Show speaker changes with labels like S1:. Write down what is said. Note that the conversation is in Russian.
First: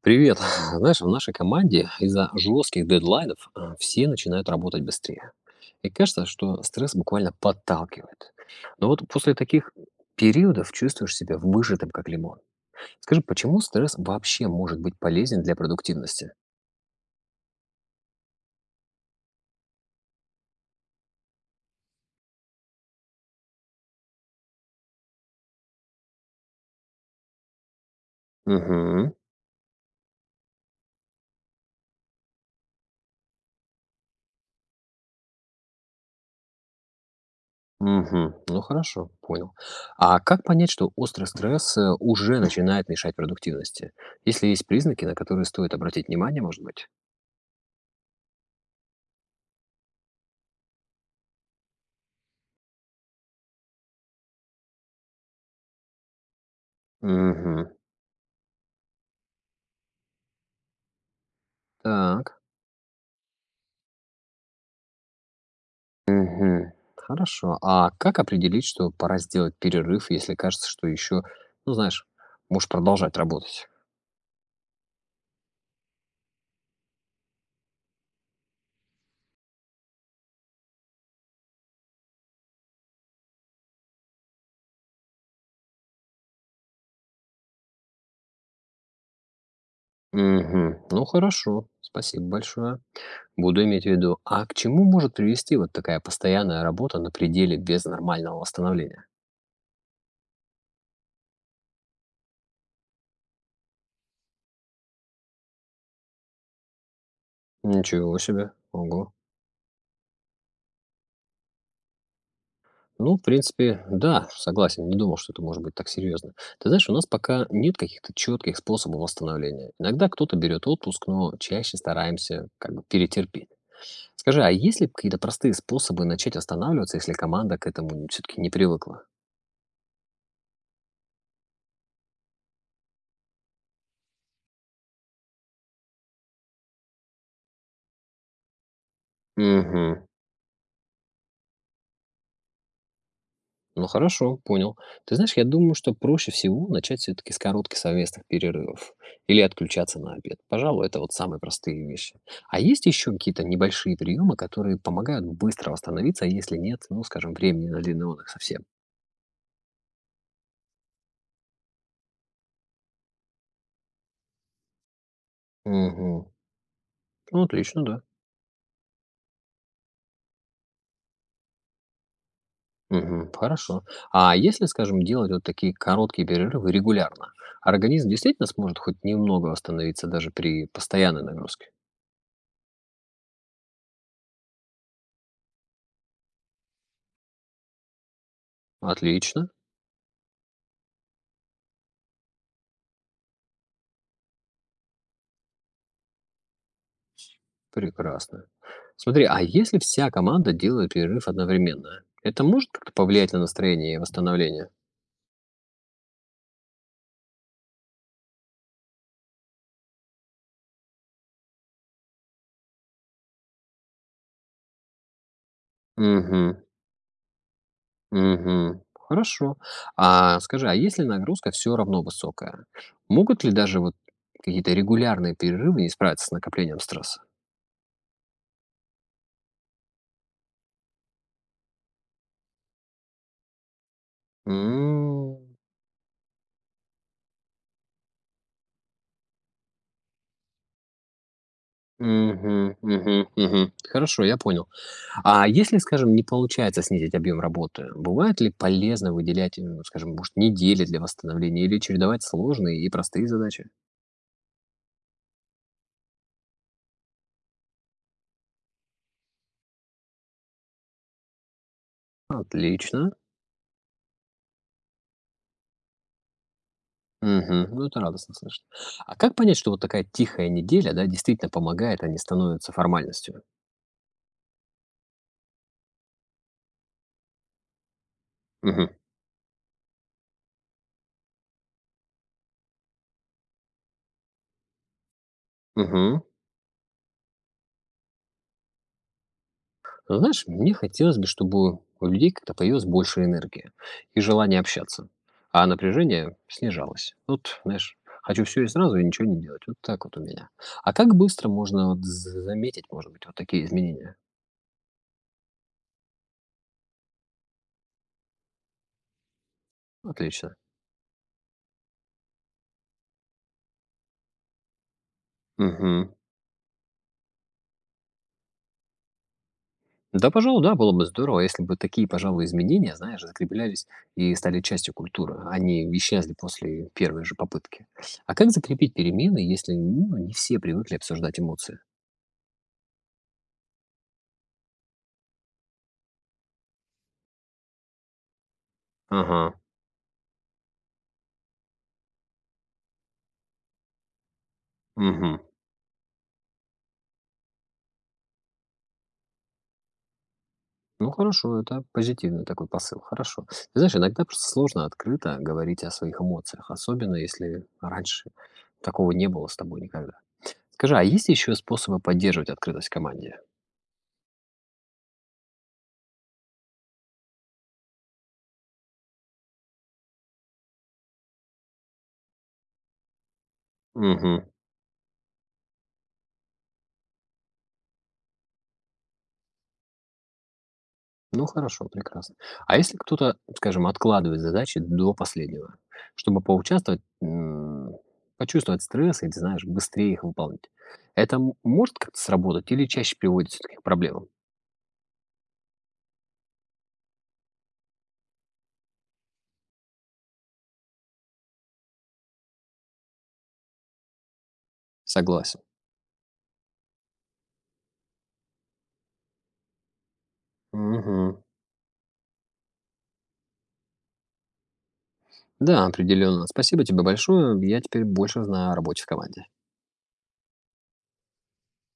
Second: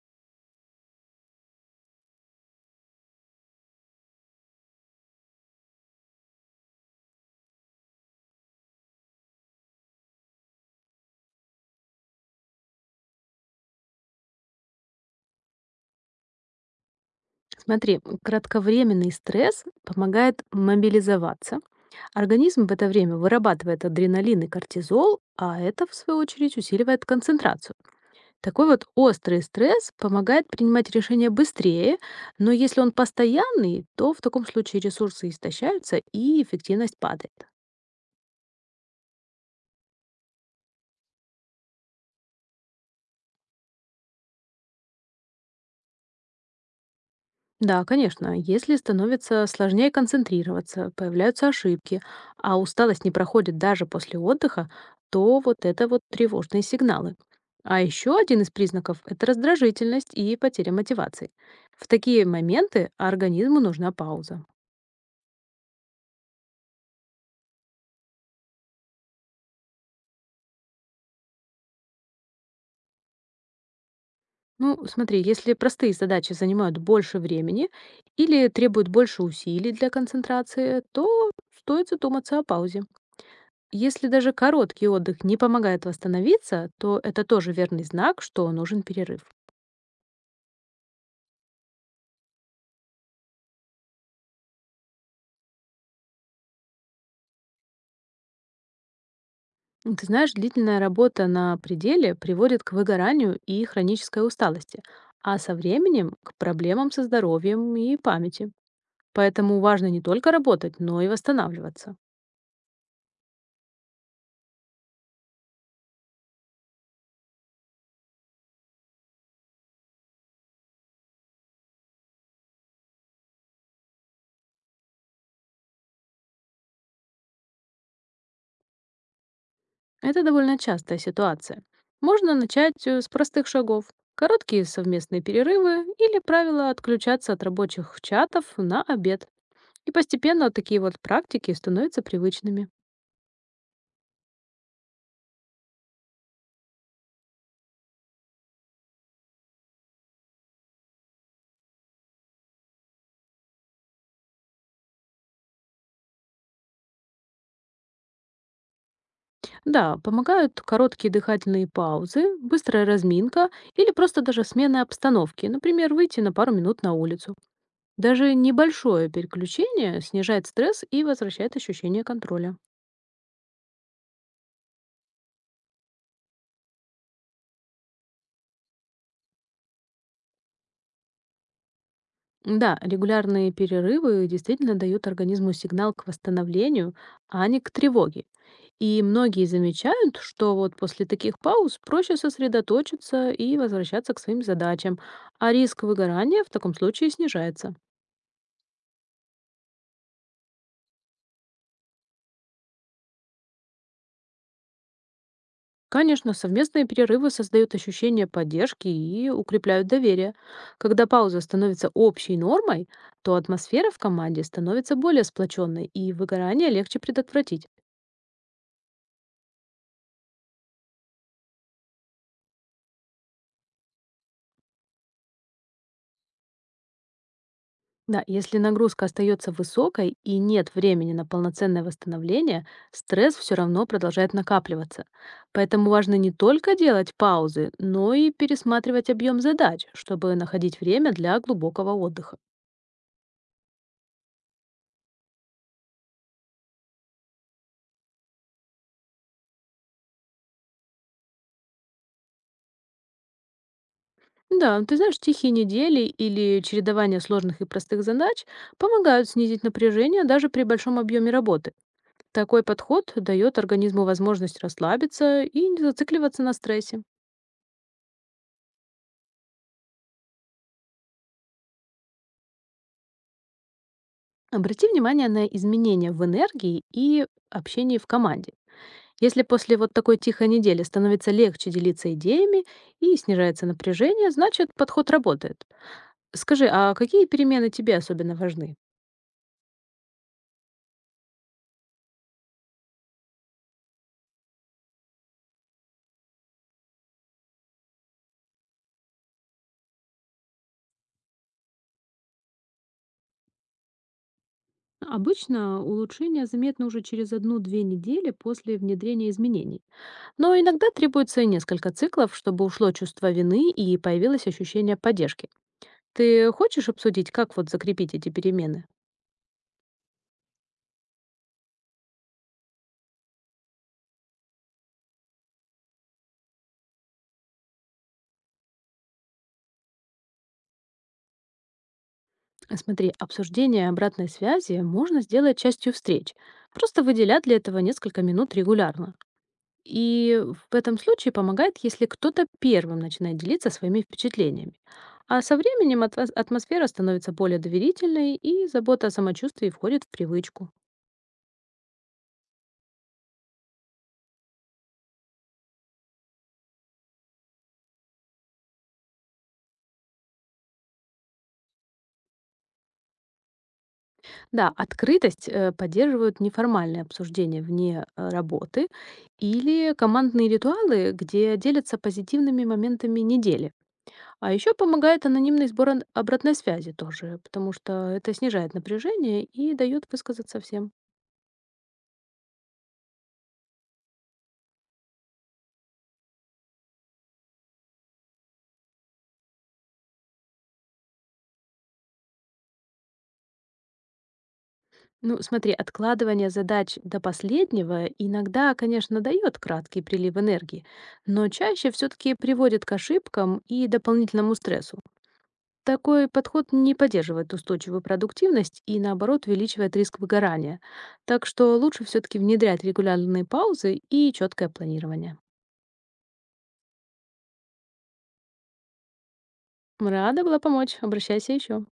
S1: Привет. Знаешь, в нашей команде из-за жестких дедлайнов все начинают работать быстрее. И кажется, что стресс буквально подталкивает. Но вот после таких периодов чувствуешь себя выжатым, как лимон. Скажи, почему стресс вообще может быть полезен для продуктивности?
S2: Смотри, кратковременный стресс помогает мобилизоваться. Организм в это время вырабатывает адреналин и кортизол, а это, в свою очередь, усиливает концентрацию. Такой вот
S1: Угу,
S2: острый стресс помогает принимать решения быстрее, но если он постоянный, то в таком случае ресурсы истощаются и эффективность падает.
S1: угу. Ну хорошо, понял. А как понять, что острый стресс уже начинает мешать продуктивности? Если есть признаки, на которые стоит обратить внимание, может быть?
S2: Да, конечно, если становится сложнее концентрироваться, появляются ошибки, а усталость не проходит даже после отдыха, то вот это вот тревожные сигналы.
S1: Угу.
S2: А еще один из признаков — это раздражительность и потеря мотивации. В такие
S1: Так.
S2: моменты организму нужна пауза.
S1: Мгм. Хорошо. А как определить, что пора сделать перерыв, если кажется, что еще, ну, знаешь, можешь продолжать работать?
S2: Ну, смотри, если простые задачи занимают больше времени или требуют больше усилий для концентрации, то стоит задуматься о паузе. Если даже короткий отдых не помогает восстановиться, то это тоже верный знак, что нужен перерыв.
S1: Мгм. Ну, хорошо. Спасибо большое. Буду иметь в виду. А к чему может привести вот такая постоянная работа на пределе без нормального восстановления?
S2: Ты знаешь, длительная работа на пределе приводит к выгоранию и хронической усталости, а со временем к проблемам со здоровьем и
S1: Ничего
S2: памяти.
S1: себе. Ого.
S2: Поэтому важно не только работать, но и восстанавливаться.
S1: Ну, в принципе, да, согласен, не думал, что это может быть так серьезно. Ты знаешь, у нас пока нет каких-то четких способов восстановления. Иногда кто-то берет отпуск, но чаще стараемся как бы перетерпеть. Скажи, а есть ли какие-то простые способы начать восстанавливаться, если команда к этому все-таки не привыкла?
S2: Это довольно частая ситуация. Можно начать с простых шагов. Короткие совместные перерывы или правило отключаться от рабочих чатов на обед. И
S1: Мгм.
S2: постепенно такие вот практики становятся привычными.
S1: Ну хорошо, понял. Ты знаешь, я думаю, что проще всего начать все-таки с коротких совместных перерывов или отключаться на обед. Пожалуй, это вот самые простые вещи. А есть еще какие-то небольшие приемы, которые помогают быстро восстановиться, а если нет, ну, скажем, времени на длинный отдых совсем?
S2: Да, помогают короткие дыхательные паузы, быстрая разминка или просто даже смена обстановки, например, выйти
S1: Угу.
S2: на пару минут на улицу.
S1: Ну, отлично, да.
S2: Даже небольшое переключение снижает стресс и возвращает ощущение контроля.
S1: Угу, хорошо. А если, скажем, делать вот такие короткие перерывы регулярно, организм действительно сможет хоть немного восстановиться даже при постоянной нагрузке?
S2: Да, регулярные перерывы действительно дают организму сигнал к восстановлению, а не к тревоге. И многие
S1: Отлично.
S2: замечают, что вот после таких пауз проще сосредоточиться и возвращаться к своим задачам, а риск выгорания в таком случае снижается.
S1: Прекрасно. Смотри, а если вся команда делает перерыв одновременно, это может как-то повлиять на настроение и восстановление?
S2: Конечно, совместные перерывы создают ощущение поддержки и укрепляют доверие. Когда пауза становится общей нормой, то атмосфера в команде становится более сплоченной, и
S1: Угу,
S2: выгорание легче предотвратить.
S1: угу. Хорошо. А скажи, а если нагрузка все равно высокая, могут ли даже вот какие-то регулярные перерывы не справиться с накоплением стресса?
S2: Да, если нагрузка остается высокой и нет времени на полноценное восстановление, стресс все равно продолжает накапливаться.
S1: М,
S2: Поэтому важно не только делать паузы, но и пересматривать объем задач, чтобы находить время для глубокого отдыха.
S1: мгм, мгм, мгм. Хорошо, я понял. А если, скажем, не получается снизить объем работы, бывает ли полезно выделять, скажем, может, недели для восстановления или чередовать сложные и простые задачи?
S2: Да, ты знаешь, тихие недели или чередование сложных и простых задач помогают снизить напряжение даже при большом объеме работы. Такой подход
S1: Отлично.
S2: дает организму возможность расслабиться и не зацикливаться на стрессе.
S1: Мгм. Ну, это радостно слышать. А как понять, что вот такая тихая неделя, да, действительно помогает, а не становится формальностью?
S2: Обрати внимание на изменения в энергии и общении в команде. Если после вот такой тихой недели становится легче делиться идеями и снижается напряжение, значит, подход работает.
S1: Угу.
S2: Скажи, а какие перемены тебе особенно важны?
S1: Знаешь, мне хотелось бы, чтобы у людей как-то появилась больше энергии и желания общаться, а напряжение снижалось. Вот, знаешь, хочу все и сразу, и ничего не делать. Вот так вот у меня. А как быстро можно вот заметить, может быть, вот такие изменения?
S2: Обычно улучшение заметно уже через 1-2 недели после внедрения изменений.
S1: Отлично.
S2: Но иногда требуется и несколько циклов, чтобы ушло чувство вины и появилось ощущение поддержки.
S1: Мгм.
S2: Ты хочешь обсудить, как вот закрепить эти перемены?
S1: Да, пожалуй, да, было бы здорово, если бы такие, пожалуй, изменения, знаешь, закреплялись и стали частью культуры, они исчезли после первой же попытки. А как закрепить перемены, если ну, не все привыкли обсуждать эмоции?
S2: Смотри, обсуждение обратной связи можно сделать частью встреч. Просто выделять для этого несколько минут регулярно.
S1: Ага,
S2: И в этом случае помогает, если кто-то первым начинает делиться своими впечатлениями.
S1: угу.
S2: А со временем атмосфера становится более доверительной, и забота о самочувствии входит в привычку.
S1: Ну хорошо, это позитивный такой посыл, хорошо. Ты знаешь, иногда просто сложно открыто говорить о своих эмоциях, особенно если раньше такого не было с тобой никогда. Скажи, а есть еще способы поддерживать открытость в команде?
S2: Да, открытость поддерживают неформальные обсуждения вне работы или командные ритуалы, где делятся позитивными моментами недели.
S1: Угу.
S2: А еще помогает анонимный сбор обратной связи тоже, потому что это снижает напряжение и дает высказаться всем.
S1: Ну хорошо, прекрасно. А если кто-то, скажем, откладывает задачи до последнего, чтобы поучаствовать, почувствовать стресс или, знаешь, быстрее их выполнить, это может как-то сработать или чаще приводит все-таки к проблемам?
S2: Ну, смотри, откладывание задач до последнего иногда, конечно, дает краткий прилив энергии, но чаще все-таки приводит к ошибкам и дополнительному стрессу.
S1: Согласен.
S2: Такой подход не поддерживает устойчивую продуктивность и, наоборот, увеличивает риск выгорания.
S1: Мгм.
S2: Так что лучше все-таки внедрять регулярные паузы и четкое планирование.
S1: Да, определенно. Спасибо тебе большое. Я теперь больше знаю о работе в команде.
S2: Рада была помочь. Обращайся еще.